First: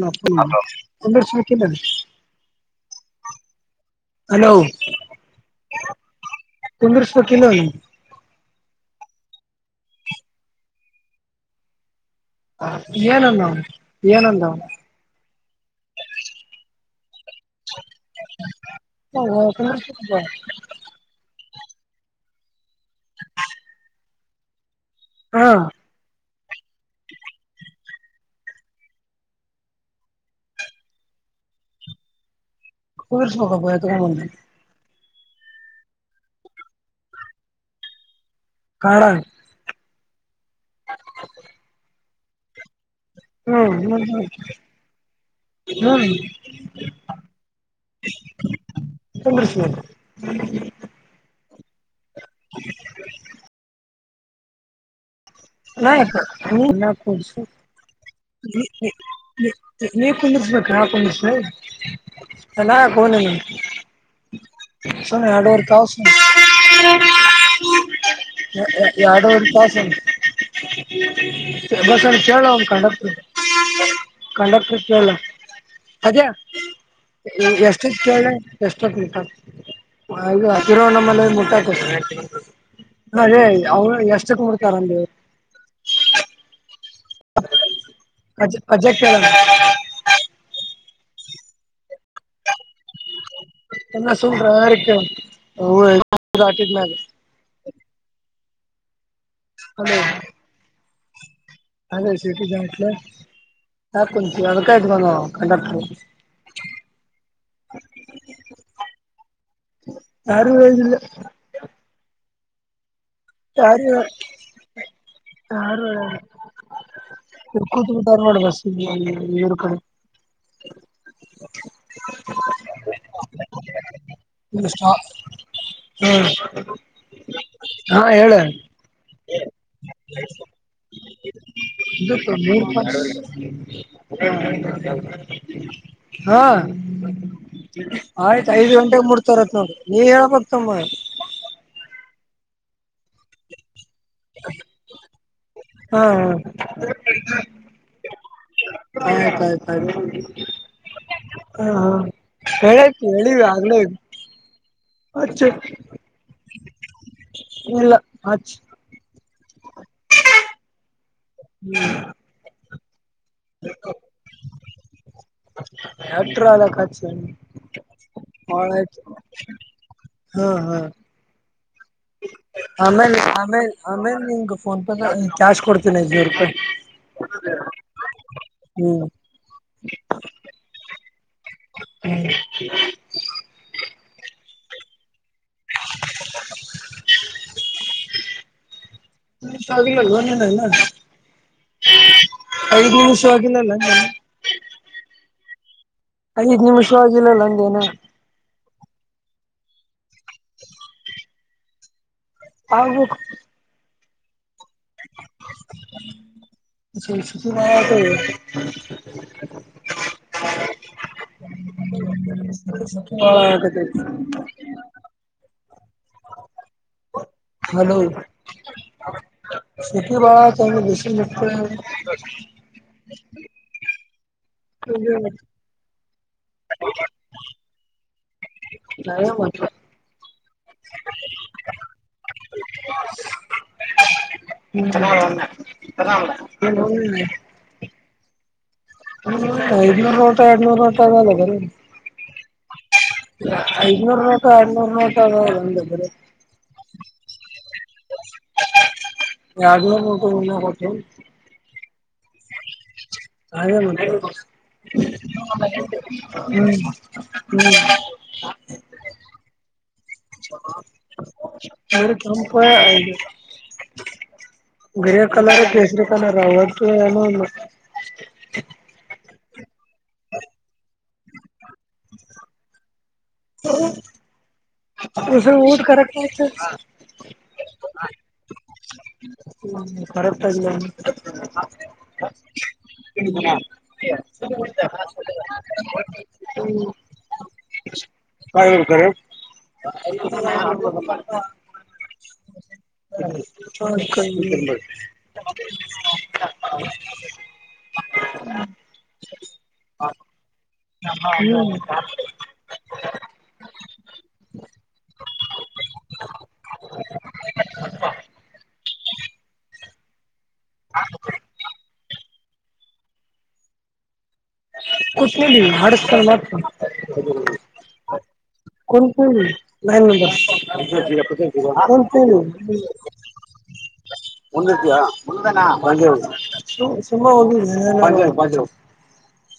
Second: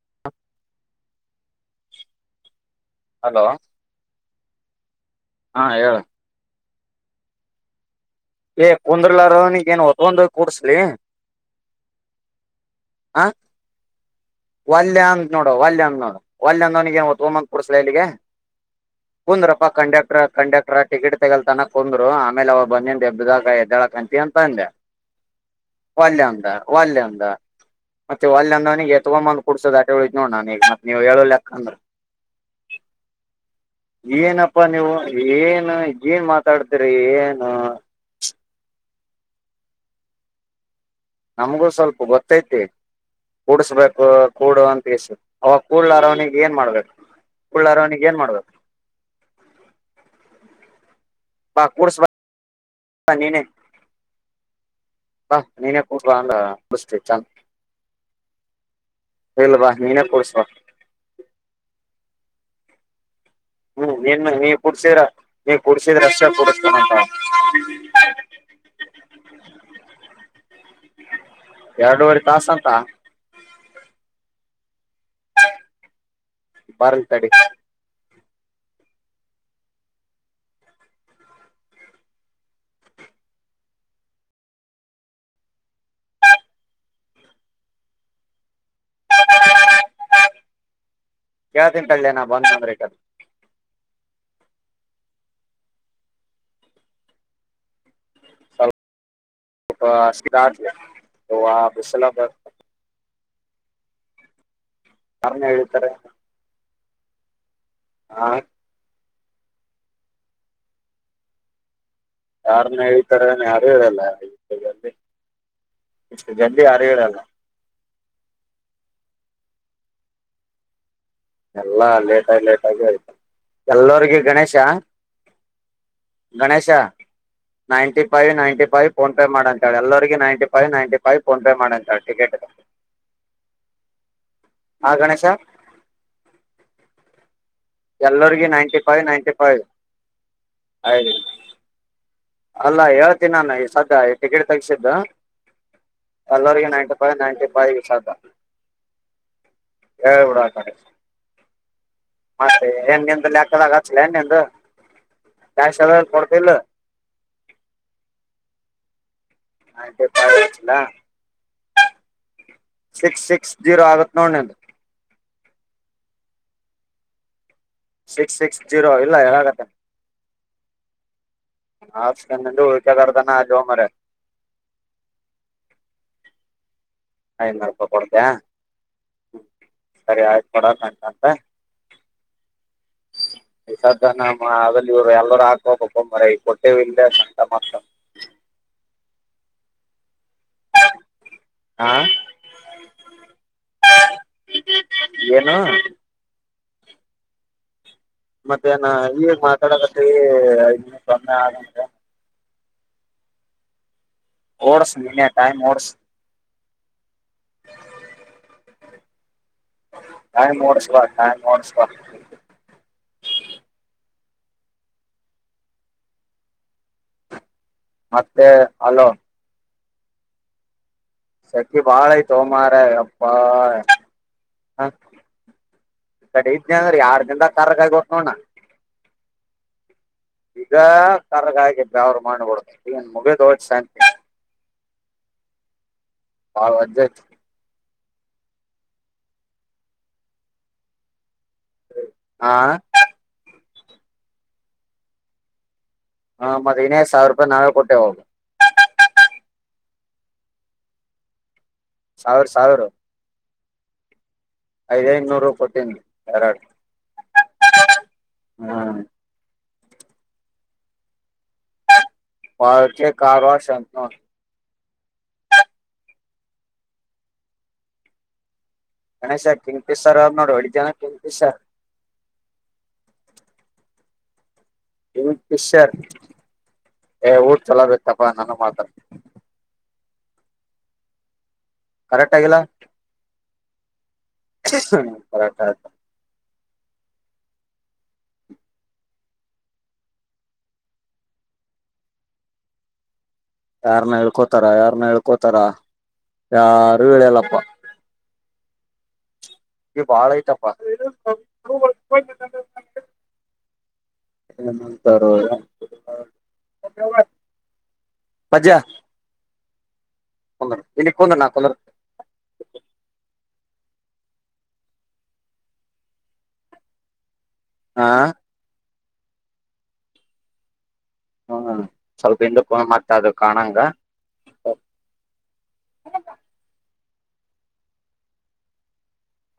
ನ ಒ ಸ ಬ ಹಲೋ ಹಲೋ ಹಾ ಹೇಳ ತುಂದಸ್ವ ಕಲ ಈ ಕುಂದ್ರಲಾರನಗ ಏನ್ ಒತ್ತಂದ ಕೂಡ್ಸ್ಲ ಹ ಏನಂದ ಅವನು ಏನಂದ ಒಲ್ಯ ಅಂಗ ನೋಡೋ ಒಲ್ಯ ಅಂಗ ನೋಡು ಒಲ್ಂಗ ವಾತಗೊಂಡ್ ಬಂಧ ಕುಂದೇಶಲ ಇಲ್ಲಿಗೆ ಅವನು ಕುಂದ್ರಪ್ಪ ಕುಂದರ್ಸ್ಬೇಕಪ್ಪ ಕಂಡಕ್ಟರ್ ಕಂಡಕ್ಟರ್ ಟಿಕೆಟ್ ತಗಲ್ತಾನ ಕುಂದ್ರು ಆಮೇಲೆ ಅವ ಬಂದಿದೆ ಎಬ್ಬ್ದಾಗ ಎದ್ದಳ ಅಂತಿ ಅಂತಂದೆ ಹಾ ಒಲ್ಂದ ಒಲ್ ಅಂದ ಮತ್ತೆ ಒಲ್ ಅಂದವನಿಗೆ ತಗೊಂಬಂದ ಕುಡ್ಸೋದು ಆಟೆ ಉದ್ ನೋಡ್ ನಾನ್ ಈಗ ಮತ್ತತ್ ನೀವ್ ಹೇಳ ಕ್ಕ ಅಂದ್ರ ಕುಂದರ್ಸ್ಬೇಕಪ್ಪ ಎತ್ಕೊಂಬಂದು ಏನಪ್ಪಾ ನೀವು ಏನು ಏನ್ ಮಾತಾಡ್ತಿರಿ ಏನು ಕಾರಣ ತೈತೆ ಹ್ಮ್ ಕೂಡ್ಸ್ಬೇಕು ಹ್ಮ್ ಕೂಡು ಅಂತ ಇಸು ಅವ ಕೂಡ್ಲಾರ ಅವನಿಗೆ ಏನ್ ಮಾಡ್ಬೇಕು ಉಳ್ಳಾರೋವಣಿಗೆ ಏನ್ ಮಾಡ್ಬೇಕು ತಮ್ರಶ ಬಾಕೂರ್ ಸ್ ನಾನ್ ಯಾಕ ಕುಡಸ್ತೀವಿ ಚಂದ ಕುಡಸಲಿ ನೀ ಇಲ್ಲ ಬಾ ನೀನೇ ನೀ ಕುಡ್ಸ್ ಬಾ ಕುಂದಿಸಬೇಕೇಕಾ ಕುಂದಸ ನಾ ಕನ ನೀ ಹ್ಮ್ ನೀನ್ ನೀ ಕುಡ್ಸಿದ್ರ ಸ ನೀ ಅಡುವರ್ಕಸ ಕುಡ್ಸಿದ್ರ ಅಷ್ಟೇ ಕುಡಸ್ತೀನಂತ ಎರಡು ಒ ಕಲಾಷ ಎರಡೂವರೆ ಬಸಲ್ಲಿ ಕೇಳ ತಾಸ ಒ ಅಂತ ಕಂಡರ್ತ ಕಂಡರ್ತ ಲ್ಲ ಅದ ಬರ್ಲಿ ತಡಿ ಎಷ್ಟು ಎಷ್ಟ ಮುಟ ಹಕಿರೋ ನಮ್ಮಲೆ ಮುಟ್ಟಕ ಅದೇ ಅವ ಎಷ್ಟಕ್ ಮುಡ್ತಾರಲ್ಲಿ ಕ ಕಜಾ ಕಳ ಕೇಳ್ತನ್ ಕಳ್ಳಯನ ಬಂದ ಅಂದಬೇಕ ಅದು ಎಲ್ಲ ಸಲಟ್ಟ ಷ್ಟ ಅದ ಸಟಿ ಜಟ್ಲ್ ಹಾ ಕೊಚ ಅಳಕಾಯ್ತ ನ ನ ಯಾರ್ನ ಕಂಡಕ್ ಎಳಿತಾರೆ ಹಾ ಸಾರು ವ ಯಾರನ್ನ ಹ ರ ಹರಿಯರಲ್ಲ ಇಷ್ಟ ಯಾರು ಜಲ್ಇಷ್ಟು ಜಲ್ದಿ ಅರಿಯರಲ್ಲ ಸರ್ ನೋಡ ಬಸ್ರ್ ಕಡೆ. ಎಲ್ಲಾ ಲೇಟ ಆಗ ಲೇಟ ಆಗಿ ಆಯತ ಎಲ್ಲಗ ಗಣೇಶ. ಸ್ಟಾ ಹ್ಮ್ [unintelligible] ನೈಂಟಿಫೈವ ನೈಂಟಿ ೈವ ಫೋನ್ ಪೇ ಮಾಡ ಅಂತ ಹೇಳಿ ಎಲ್ಲರಿಗೆ ninety five ninety five PhonePe ಮಾಡಂತ ಹೇಳ ಇದಕ್ಕ ಟಿಕೆಟ್. ಮೂರ್ ಹಾ ಗಣೇಶ ಹಾ ಎಲ್ಲರಿಗ ಆಯ್ತ್ ಐದ್ ನೈಂಟಿ ಫೈವ್ ಗಂಟೆಗೆ ನೈಂಟಿ ಮುಡ್ತರತ್ ಫೈವ್ ನೋಡ ನೀವ ಹೇಳ್ಬತಮ್ಮ ಅಲ್ಲಾ ಹೇಳ್ತೀ ನಾನು ಈ ಸದ್ಯ ಟಿಕೆಟ್ ತಗಸಿದ್ದ ಹಾ ಹ ಎಲ್ಲಗ ನೈಂಟಿ ಫೈವ ನೈನ್ಟಿ ಫೈವಿಷಾದ ಆಯ ಆ ಹ ಮತ್ತೆ ಹೇಳತು ಏನ್ ನಿಂದು ಹೇಳಿವ ಲೆಕ್ಕದಾಗ ಆಗ್ಲೇ ಹಚ್ಲ ಏನ್ ನಿಂದು ಹಚ್ಚು ಕ್ಯಾಶ್ ಎಲ್ಲ ಕೊಡ್ತಲ್ಲ ಇಲ್ಲ ಅ ಹಾ ಪಿಲ್ಲ ಹ್ಮ್ ಸಿಕ್ಸ್ ಸಿಕ್ಸ್ ಜೀರೋ ಆಗತ್ತೆ ನೋಡನ. ಎಟ ಅದ ಕಚ [unintelligible] ಸಿಕ್ಸ್ ಸಿಕ್ಸ್ ಜೀರೋ ಇಲ್ಲ ಹಾಗತ್ತೆ. ಹು ಹು. ಆಪ್ಷನ್ ನಿಂದು ಆಮೇಲೆ ಉಳ್ಕೆದಾರ್ದನ ಅಲ್ಲಿ ಆಮೇ ಹೋಮರೆ ಆಮೇಲೆ ನಿಂಗ ಫೋನ್ಪೇ ಕ್ಯಾಶ್ ಕೊಡ್ತೀನಿಐನೂರು ರೂಪಾಯಿ. ಐನೂರು ರೂಪಾಯಿ ಕೊಡ್ತಯ ಹ್ಮ್ ಹ್ಮ ಸರಿ ಆಯ್ತು ಕೊಡ ಗಂಟಂತ. ಹ್ಮ್. [unintelligible] ಈಧ ನಮ್ಮ ಅಲ್ಲಿ ಇವ ಎಲ್ಲ. ಹಾಕ ಮರ ಕೊಟ್ಟೇ ಇಲ್ಲ ಸಂತ ಮಾತ್ರ. [unintelligible] ಹಾ ಐದು ನಿಮಿಷವಾಗಿಲ್ಲಲ್ಲ. ಹೆನೋ. ಹುಷ ಆಗಿಲ್ಲಲ್ಲ ಹಂಗೇನು. ಮತ್ತೆ ನ ಈಗ್ ಮಾತಾಡಕತ್ೆ ಸೊಮ್ಮೆ ಆಂತೆ. ಹಾಗದು. ಓಡ್ಸ್ ನೀನೆ ಟೈಮ ಓಡ್ಸ್. ಸಸ್ವತಿ ಮಾ [unintelligible] ನಿ ನೋಡಸಲ ನ ನೋಡ್ಸ. ಹಾ. ಮತ್ತೆ ಹಲೋ. ಸಕ್ಕಿ ಬ [unintelligible] ಸಕ್ಕಿ ಬಾಳೆ ತೋಮಾರ ಅಪ್ಪಾ. [unintelligible] ಕಡೆ ಇದೆ ಅಂದ್ರ ಯಾರ್ ದಿಂದ ಕರ ಕಾಯಿ ಕೊಟ್ಟ ನೋಣ. ನರ ಮಾತ್ರ. ಈಗ ಕರ್ಗ ಆಗಿದ್ರ ಅವ್ರು ಮಾಡ್ಬಡ ಈನ್ ಮುಗದ್ ಹೋದ ಶಾಂತಿ. ಬಾಳ ವಜ್ಜ ಐತಿ [unintelligible] ಐ್ನೂರು ರೋಟ ಎರಡ್ನೂರು ರೋಟ ಅದಲ್ಲದರೀ. ಹಾ. ಐದನೂರ್ ನೋಟ ಅರ್ನೂರ್ ನೋಟ ಅ ಒ್ರರಿ. ಹ ಮತ್ತ ಇಿನೈದ್ ಸಾವಿರ ನಾವೇ ಕೊಟ್ಟೇಹೂ. [unintelligible] ಸಾವಿರ ಸಾವಿರ. [inaudible] ಐದೇ ಇನ್ನೂರು ಕೊಟ್ಟೀನಿ [unintelligible] ಎರಡ್ ಹ್ಮ್ ಹ್ಮ್. ಹ್ಮ್ [unintelligible] ಅವರು ಕೆಪ್ಯಾ. ಪಾವಕಿ ಕಾರ್ ವಾಶ್ ಅಂತ ನೋಡ್ ಗ್ರೇ ಕಲರ್ ಕೇಸರಿ ಕಲರ್ ಅವದು ಏನು. ಗಣೇಶ ಕಿಂಗಫೇಷೇರ್ ಅದೇ ನೋಡು ಹೊಡಿತಿಯ. ಹ್ಮ. ಕಿಂಗ್ ಫಿಶರ್ [unintelligible] ಏ ಊಟ್ ಚಲೋ ಬಪ್ಪ ನಾನು ಮಾತಾಡ್. [unintelligible] ಕರೆಕ್ಟ್ ಆಗಿಲ್ಲಾ. [unintelligible] ಕರೆಕ್ಟ್ ಆಯ್ತು [unintelligible] [unintelligible] ಹ ಯಾರನ್ನ ಹೇಳ್ಕೋತಾರ ಯಾರನ್ನ ಹೇಳ್ಕೋತಾರ [unintelligible] ಯಾರು ಏಳೆಯಲ್ಲಪ್ಪ ಹ [unintelligible] ಈ ಬಾಳ ಐತಪ್ಪಾ ಹ್ಮ್ [unintelligible] ನಂತರ [unintelligible] ಪಜ ಇಲ್ಲಿ ಕೊಂದ ನಾ ಕುಂದರ ಕುತ್ ಮಾಡಡಸ್ತಾರೆ ಮತ್ರ ಹಾ ಕುಂತಿವ್ರಿ [unintelligible] [unintelligible] [unintelligible] ಹ್ಮ್ ಸ್ವಲ್ಪ ಹಿಂದಕ್ ಕುಂದ್ರ ಮತ್ತ ಅದು ಕಾಣಂಗ ತುಂಬ ಹೋಗಧೆ [unintelligible]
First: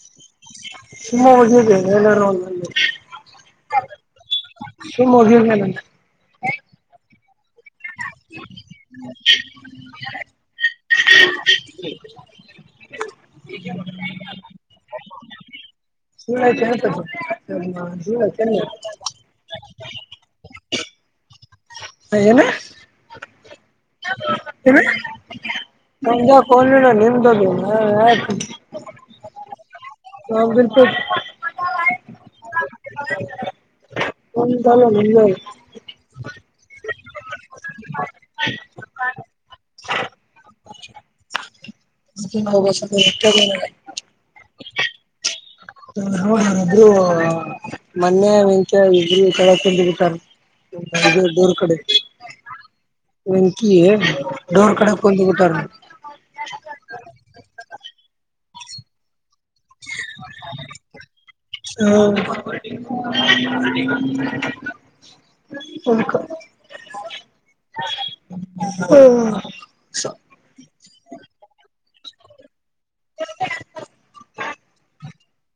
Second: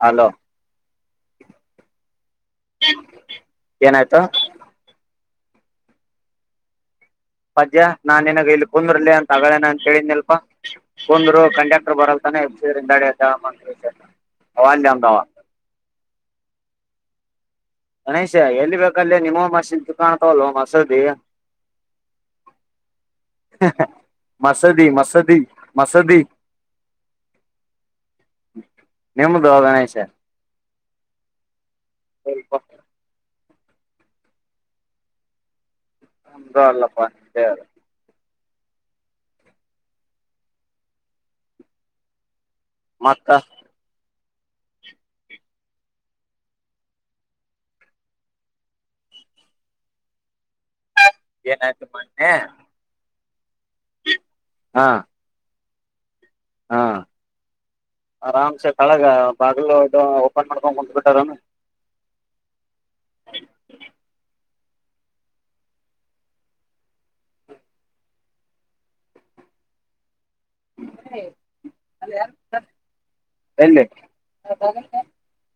ಅಲೋ ತುಂಬಾ ಹೋಗಿದ್ದೆ ಎಲ್ಲಾರ ಅಲ್ಲಲ್ಲಿ ಏನಾಯ್ತು [unintelligible] ಪಜ ನಾನ್ ನಿನ ಇಲ್ಲಿ ಕುಂದರ್ಲಿ ಅಂತ ಅಗಗಳೇನ ಅಂತೇಳಿದ್ನಲ್ ಕುಂದರು ಕಂಡಕ್ಟರ್ ಬರಲ್ತಾನೆ ಎದ್ರಿಂದಾ ಯಾವಾನಲೀ ಅಂದಾವ ಆಯ್ತ ಗಣೇಶ ಎಲ್ಲಿ ಬೇಕಲ್ಲ ನಿಮ್ಮ ಮಸಲ್ ಕಾಣ್ತಾವಲ್ ಮಸದಿ ಏನು ಹ ಹ ಏನ [unintelligible] ಆಯ್ತು ನಿಮ್ದು ಗಣೇಶ ಹ ಸಪ [unintelligible] ನಂಧಲಾ ನಿಂದು ಅದ ಅಲ್ಲಪ್ಪಾರ [unintelligible] ಸ ಮತ್ತ [unintelligible] [inaudible] ದು [unintelligible] ಮೊನ್ನೆ ಇಂಚ ಇರು ಕೆಲಕ ತಿರುತಾರೆ ದೋರ್ ಕಡೆ ಏನಾಯ್ತು ಮೊನ್ನೆ ವಂಕಿ ಡೋರ್ ಹಾ ಕಡಕ್ಂದು ಬಿಟಾರ ಹಾ ಆರಾಮ್ಸೆ ಕಳಗ ಬಾಗಿಲು ಇದು ಓಪನ್ ಮಾಡ್ಕೊಂಡ್ ಕುಂದ್ ಬಿಟ್ಟಾರ ಹ [unintelligible] ಹಕ [unintelligible] ಓ ಹಾ ಎಲ್ಲಿ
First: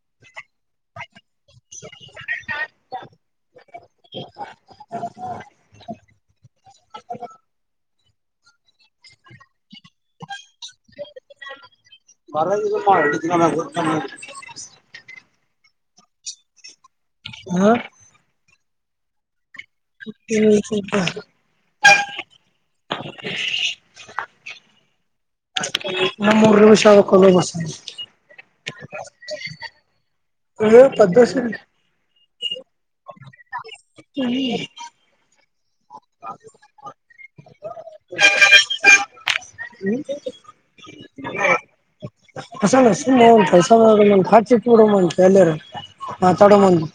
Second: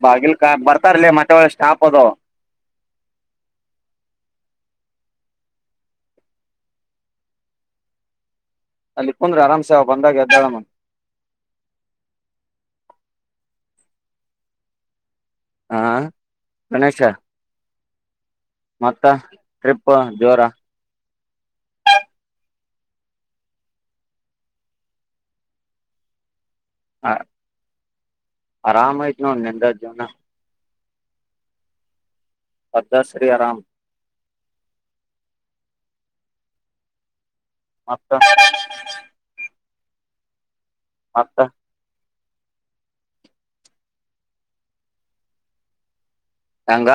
ಬಾಗಿಲ್ ಕ ಬರ್ತಾರಲ ಮತ್ತೆ ಒಳ ಸ್ಟಾಪ್ ಅದು ಹ ಅಲ್ಲಿ ಕುಂದ್ರೆ ಆರಾಮ್ಸೆ ಅವ ಬಂದಾಗ ಎದ್ದಾಳಮ್ಮನ್ ತ [unintelligible] ಹಾ ಗಣೇಶ ಮತ್ತ ಟ್ರಿಪ್ ಜೋರ [inaudible] ಮೂರು [unintelligible] ಬಸ ಆರಾಮ ಐತ್ ನೋಡ್ ನಿಂದ ಜೀವನ ಹ ಪದ್ಮಶ್ರರಿ ಅ್ಧಶ್ರೀರಾಮ್ ಮತ ಹ್ಮ ಮತ್ತ ಹಸ ಸುನೆ ಉಂಂತಸಚಿೂಡಂಂತ ಎಲ್ಲರ ಮಾತಾಡೋ ಬಂದು ಹೆಂಗ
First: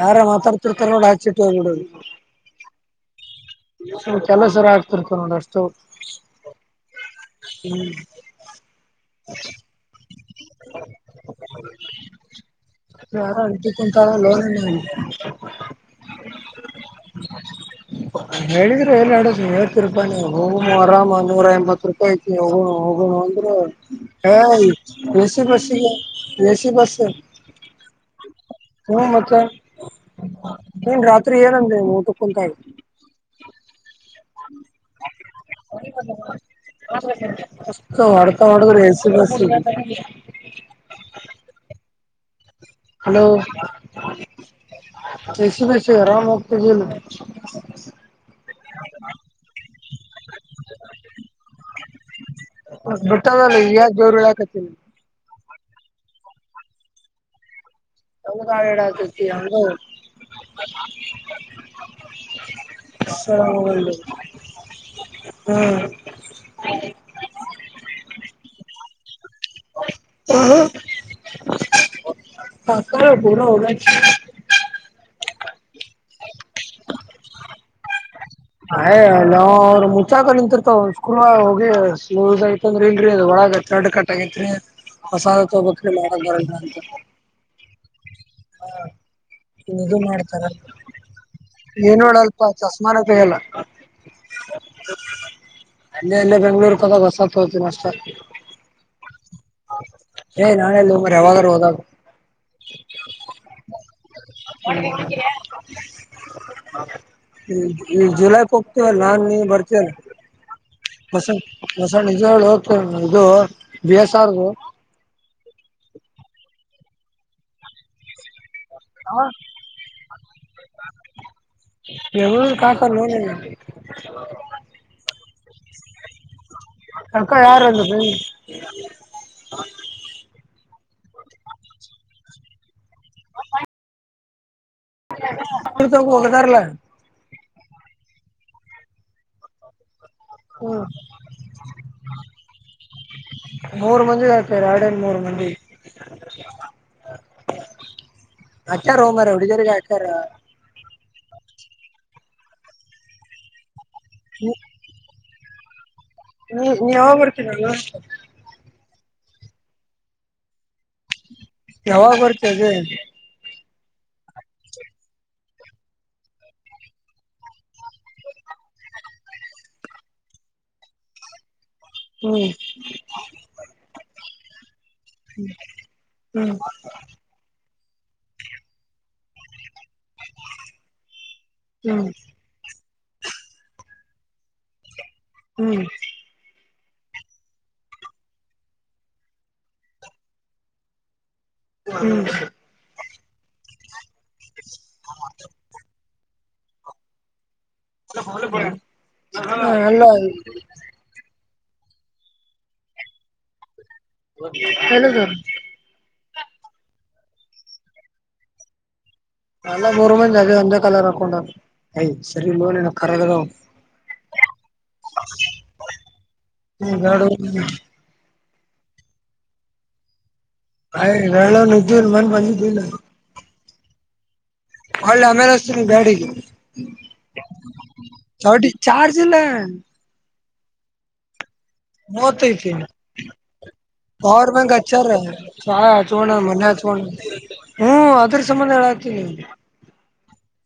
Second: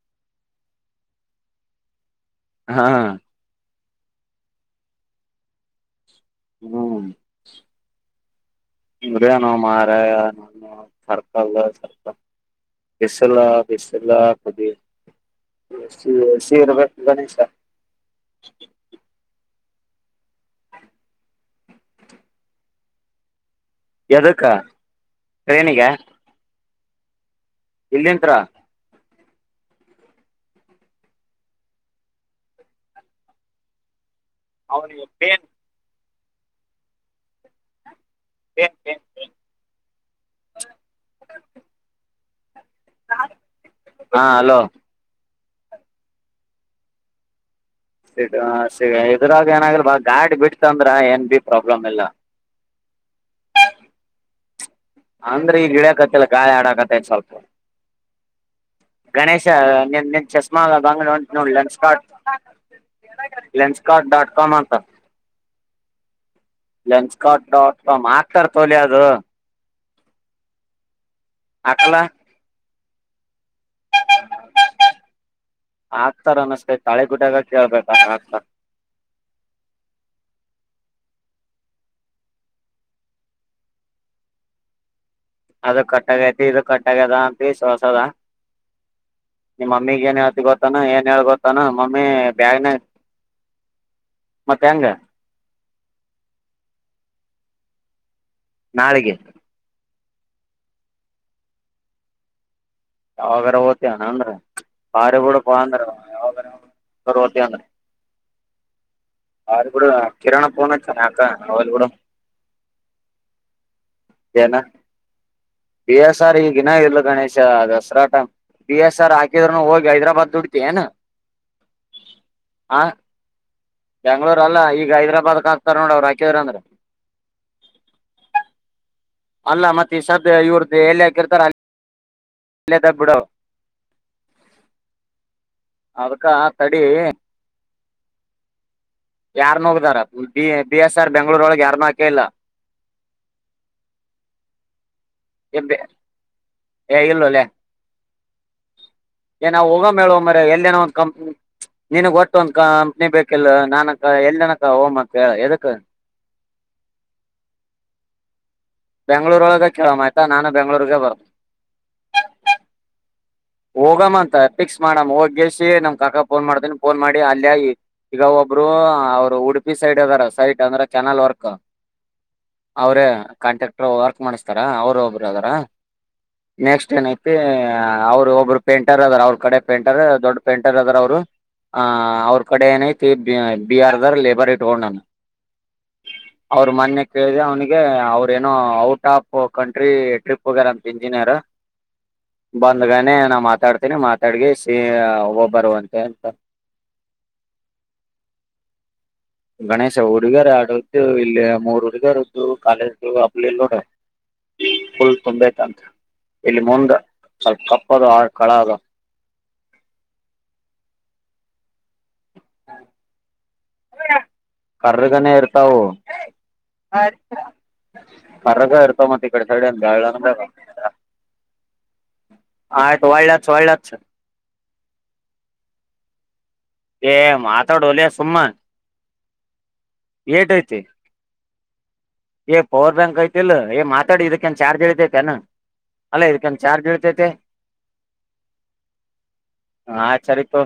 ಯಾರ ಮಾತಾಡ್ತಿರ್ತ ನೋಡ ಹಚ್ಚಿಟ್ಟು ಹೋಗ್ಬಿಡದು ಹಾ ಕೆಲಸರ ಆಗ್ತಿರ್ತ ನೋಡ ಅಷ್ಟು ಹ್ಮ್ ನೋ ಮಾರ ನ ಸರ್ಕಲ್ ಸರ್ಕಲ್ ಯಾರ ಬಿಸಲಾ ಅಂಟಿಕೊಂತಾರ ಬಿಸಲ್ಲ ಕೊುದ ಲೋನ್ ಸರಬೇಕು ಗಣೇಶ ಹ ರೂಪಾಯಿಿ ಹೋಗೋಣ ಆರಾಮ ನೂರ ಎಂಬತ್ತು ರೂಪಾಯಿ ಐತಿ ಹೋಗ ಹೋಗಣ ಅಂದ್ರರು ಎದಕ್ಕಾ ಎಸಿ ಬಸ್ ಎಸಿ ಬಸ್ ಎಲ್ಂತ ಸಹಮತೆ ನೀನ್ ರಾತ್ರಿ ಏನಂದ ಊಟ ಕುಂತಾಯ ಅವನಿಗೆ ಬೆೇನ್ ಒಡಕ ಮಾಡಕ ಪೇನ್ ಪೇನ್ ಸ ಬಸ್ ಹಲೋ ಹಾ ಹಲೋ ಸ ಬಸಿ ಆರಾಮ ಒಕ್ತ ಸಿ ಸಿ ಇದ್ರಾಗ ಏನಾಗಿಲ್ವಾ ಗಾಡ್ ಬಿಡ್ತ ಅಂದ್ರ ಏನ್ ಬಿ ಪ್ರಾಬ್ಲಮ್ ಇಲ್ಲ ಬರ್ತದಲ್ಲ ಯ ಜೋರುಗಳು ಹಾಕತ್ತನ ಅಂದ್ರೆ ಈಗ ಗಿಡಿಯಕತ್ತಲ್ಲ ಕಾಾಯಿ ಆಡಕತ್ತ ಸ್ವಲ್ಪ ಹಂಗ ಹಾಳ್ ಇಡಾಕತ್ತಿ ಗಣೇಶ ಹಂಗ ನಿನ್ ನಿನ್ ಚಸ್ಮಾಲ್ಲ ಬಂಗಳ ಉಂಟ ನೋಡ್ಲನ್ ಸ್ಟಾ್ಟ ಲಂಚ್ಕಾರಾ್ಟ ಡಾಟ್ ಕಾಮ್ ಅಂತ ನ್ಸ್ಕಾಟ್ ಡಾಟ್ ಕಾಮ್ ಹಾಕ್ತಾರೆ ತೊಲೆ ಅದು ಹ್ಮ ಅಟ್ಲ ಹಾಕ ಪೂರ ಹದ ಹಾಗ್ತಾರ ಅನಸ್್ಕ ತಾಳೆ ಗುಟಾಗ ಕೇಳ್ಬೇಕ ಆಗ್ತಾರ ಅಯ್ ನಾವ ಅವ್ರರು ಮುಚ್ಚಾಕ ನಿಂತಿರ್ತವ ಸ್ಕೂಲ್ ಹೋಗಿ ಸ್ ಐತಂದ್ರಿ ಇಲ್ರಿ ಒಳಗ ದಡ್ ಕಟ್ ಆಗೈತ್ರಿ ಹೊಸಾದ ಅದು ತಬತ್ರಿ ಮಕ್ ಬರಲ್ಲ ಕಟ್ಟಾಗೈತಿ ಇದು ಅಂತ ಕಟ್ಟಾಗ್ಯದ ಅಂತ ಸೋಸದ ಹಾ ನಿಮ್ ಮಮ್ಮಿಗ್ ಏನ್ ಹೇಳ್ತಿ ಗೊತ್ತಾನ ಏನ್ ಹೇಳ್ ಗೊತ್ತಾನ ಏನ್ ಮಮ್ಮಿ ನೋಡಲ್ಪ ಬ್ಯಾಗ್ನೆ ಇ ಚಸ್ಮಾನ ತೆಗಲ್ಲ ಮತ್ತೆ ಹೆಂಗ ಅಲ್ಲೆ ಅಲ್ಲೇ ಬೆಂಗ್ಳೂರ್ ಕ ಹೊಸಾತ್ ಹೋತವಿ ಮಸ್ರ್ ನಾಳೆಗೆ ಏ ನಾನೆಲ್ಲ ರವಾದದ ಯಾವಾಗಾರ ಓತಾನನ್್ರೀ ್ಮ ಯಾವಾಗರ ಓತಿ ಅಂದ್ರ ಜುಲೈ ಪ ನಾನ್ ನೀ ಬಾರಿ ಬಿಡು ಬರ್ತೇನೆ ಕಿರಣ ಫೋನ್ ಹಚ್ಚಾನ ಯಾಕ ಹೊಸ ಹೋಗ್ಲಿ ಬಿಡು ಬಸಣ ನಿಜು ಹೋಗ್ತೇ ಇದು ಬಿ ಎಸ್ ಆರ್ ಪ ಎಸ್ ಆರ್ ಈಗಿನಾಗಿಲ್ಲ ಗಣೇಶ ದಸರಾಟ ಬಿ ಎಸ್ ಆರ್ ಹಾಕಿದ್ರುನು ಹೋಗಿ ಹೈದ್ರಾಬಾದ್ ದುಡ್ತಿ ಏನಾ ಎೂ ಕಾಕ ನೋನಲ್ಲ ಬೆಂಗ್ಳೂರ್ ಅಲ್ಲ ಈಗ ಹೈದ್ರಾಬಾದ್ಕ್ ಹಾಕ್ತಾರ ನೋಡ ಅವ್ರುಾಕಿದ್ರ ಅಂದ್ರೆ ಅಕ್ಕಾ ಯಾರು ಅಂದದು ಅಲ್ಲ ಮತ್ತೆ ಸದ ಇವ್ರ್ದ ಎಲ್ಲಿ ಹಾಕಿರ್ತಾರ ಇಲ್ಲದ ಬಿಿಡೋ ಅದಕ್ಕ ಹೋಗದಾರಲ್ಲ ತಡಿ ಯಾರ್ನ ಹೋಗ್ದಾರ ಬಿ ಹ್ಮ್ ಎಸ್ ಆರ್ ಬೆಂಗ್ಗಳೂರೊಳಗೆ ಯಾರ್ನ್ ಹಾಕ ಇಲ್ಲ ಮೂರು ಮಂದಿ ಆತರ್ ಎರಡನ್ ಮೂರು ಮಂದ ಎಬ ಏ ಇಲ್ಲಲ್ಲೇ ಹಾಕ್ಯಾರ ಹೋ ಮಾರಾಯ ಏ ನಾವ ಹುಡುಗಿಯರಿಗೆ ಹೋಗೋ ಹಾಕ್ಯಾರ ಮೇವ ಮರ ಎಲ್ಲೇನೋ ಒಂದು ಕಂಪ್ನಿ ನನ್ಗ್ ಒಟ್ಟು ಒಂದ ಕಂಪ್ನಿ ಬೇಕಲ್ ನಾನಕ ಎಲ್ಲನಕ್ಕ ಹೋಮ್ಕ್ ಎದಕ್ಕ ಹ್ಮ್ ನೀ ಯಾವ ಬರ್ತೀನಲ್ಲ ಬೆಂಗ್ಳೂರಳಗ ಕೇಳೋ ಆ್ತಾ ನಾನಾ ಬೆಂಗ್ಳೂರ್ ಬರ್ ಕೆವ ಕೊತದೆ ಹೋಗಮ್ಮ ಅಂತ ಫಿಕ್ಸ್ ಮಾಡಮ್ಮ ಹೋಗ್ಯಸಿ ನಮ್ ಕಾಕಾ ಫೋನ್ ಮಾಡ್ತನಿ ಫೋನ್ ಮಾಡಿ ಅಲ್ಯ ಈಗ ಒಬ್ರು ಅವರು ಉಡುಪಿ ಸೈಡ್ ಅದಾರ ಸೈಡ್ ಅಂದ್ರೆ ಕೆನಲ್ ವರ್ಕ್ ಹ್ಮ್ ಅವರೇ ಕಾಂಟ್ರಾಕ್ಟರ್ ವರ್ಕ್ ಮಾಡಸ್ತಾರ ಅವರು ಒಬ್ರು ಅದಾರ ಹ್ಮ್ ನೆಕ್ಸ್ಟ್ ಏನೈತಿ ಅವರು ಒಬ್ಬರು ಪೇಂಟರ್ ಅದಾರ ಅವ್ರ ಕಡೆ ಪೇಂಟರ್ ದೊಡ್ ಪೇಂಟರ್ ಅದಾರ ಅವರು ಅಹ ಹ್ಮ್ ಅವ್ರ ಕಡೆ ಏನೈ ಬಿಆರ್ ದರ್ ಲೇಬರ್ ಇಟ್ಕೊಂಡ ನಾನು ಹ್ಮ್ ಅವ್ರ ಮೊನೆೆ ಕೇಳ್ದ ಅವ್ನಿಗೆ ಅವ್ರ ಏನೋ ಔಟ್ ಆಫ್ ಕಂಟ್ರಿ ಟ್ರಿಪ್ ಹೋಗ್ಯಾರಂತ ಇಂಜಿನಿಯರ್ ಹ್ಮ ಮೆ ನಾ ಮಾತಾಡ್ತೇನಿ ಮಾತಾಡ್ಗೆ ಸಿ ಒಬ್ಬಬ್ಬರು ಅಂತೆ ಅಂತ ಹೊ ಬ ಗಣೇಶ ಹುಡುಗರ್ ಆಡ್ದು ಇಲ್ಲಿ ಮೂರ್ ಹುಡುಗರುದ್ದು ಕಾಲೇಜ ಹಬ್ಲಿ ಇಲ್ಲಿ ನೋಡ ಹಲೋ ಫುಲ್ ಸ ತುಂಬೈತಂತ ಇಲ್ಲಿ ಮುಂದ ಸ್ವಲ್ಪ ತಪ್ಪದು ಆ ಕಳ ಅದು ನಲ್ಲ ಮೂರು ಮಂದ ಅದ ಅಂದ ಕಲ್ಲ ಅಕೊಂಡ ಯ್ ಸರಿ ಲನ್ನ ಖರದಗ ಕರ್ರಗನ ಇರ್ತವು ಹ್ಮ್ ಬ್ಯಾಡೋ ಮರಗ ಇರ್ತಾವ ಮತ್ತತ್ ಈ ಕಡೆ ಸೈಡೆ ಅ ಗಾಳ ಅಂದ್ರ ಹ ರಳ ನಿ ತಿ ಮನ್ ಬಲ್ಲ ಅಚ್ಚ ಒಳ್ಳೆ ಆಮೇಲೆಸ್ರಿ ಬೇಡ ಮಾತಾಡ ಲ ಸುಮ್ಮನ್ ಚಾರ್ಜ್ ಇಲ್ಲ ಎಟ ಐತಿ ಮತ್ತ ಏ ಐತಿ ಪವರ್ ಬ್ಯಾಂಕ್ ಐತಿಲ್ ಏ ಮಾತಾಡಿ ಪವರ್ ಇದಕ್ಕೇನ್ ಬ್ಯಾಂಕ್ ಚಾರ್ಜ್ ಅಚ್ಚ ರ ಇಳಿತೈತೆನ ಅಲ್ಲ ಚಚಣ ಇದಕ್ಕೇನ್ ಮನೆ ಅ ಚಾರ್ಜ್ ಇಳಿತೈತೆ ಹ್ಮ್ ಅದ್ರ ಸಂಬಂಧ ಹೇಳತೀಿ ಹ ಆಚರಿಿತು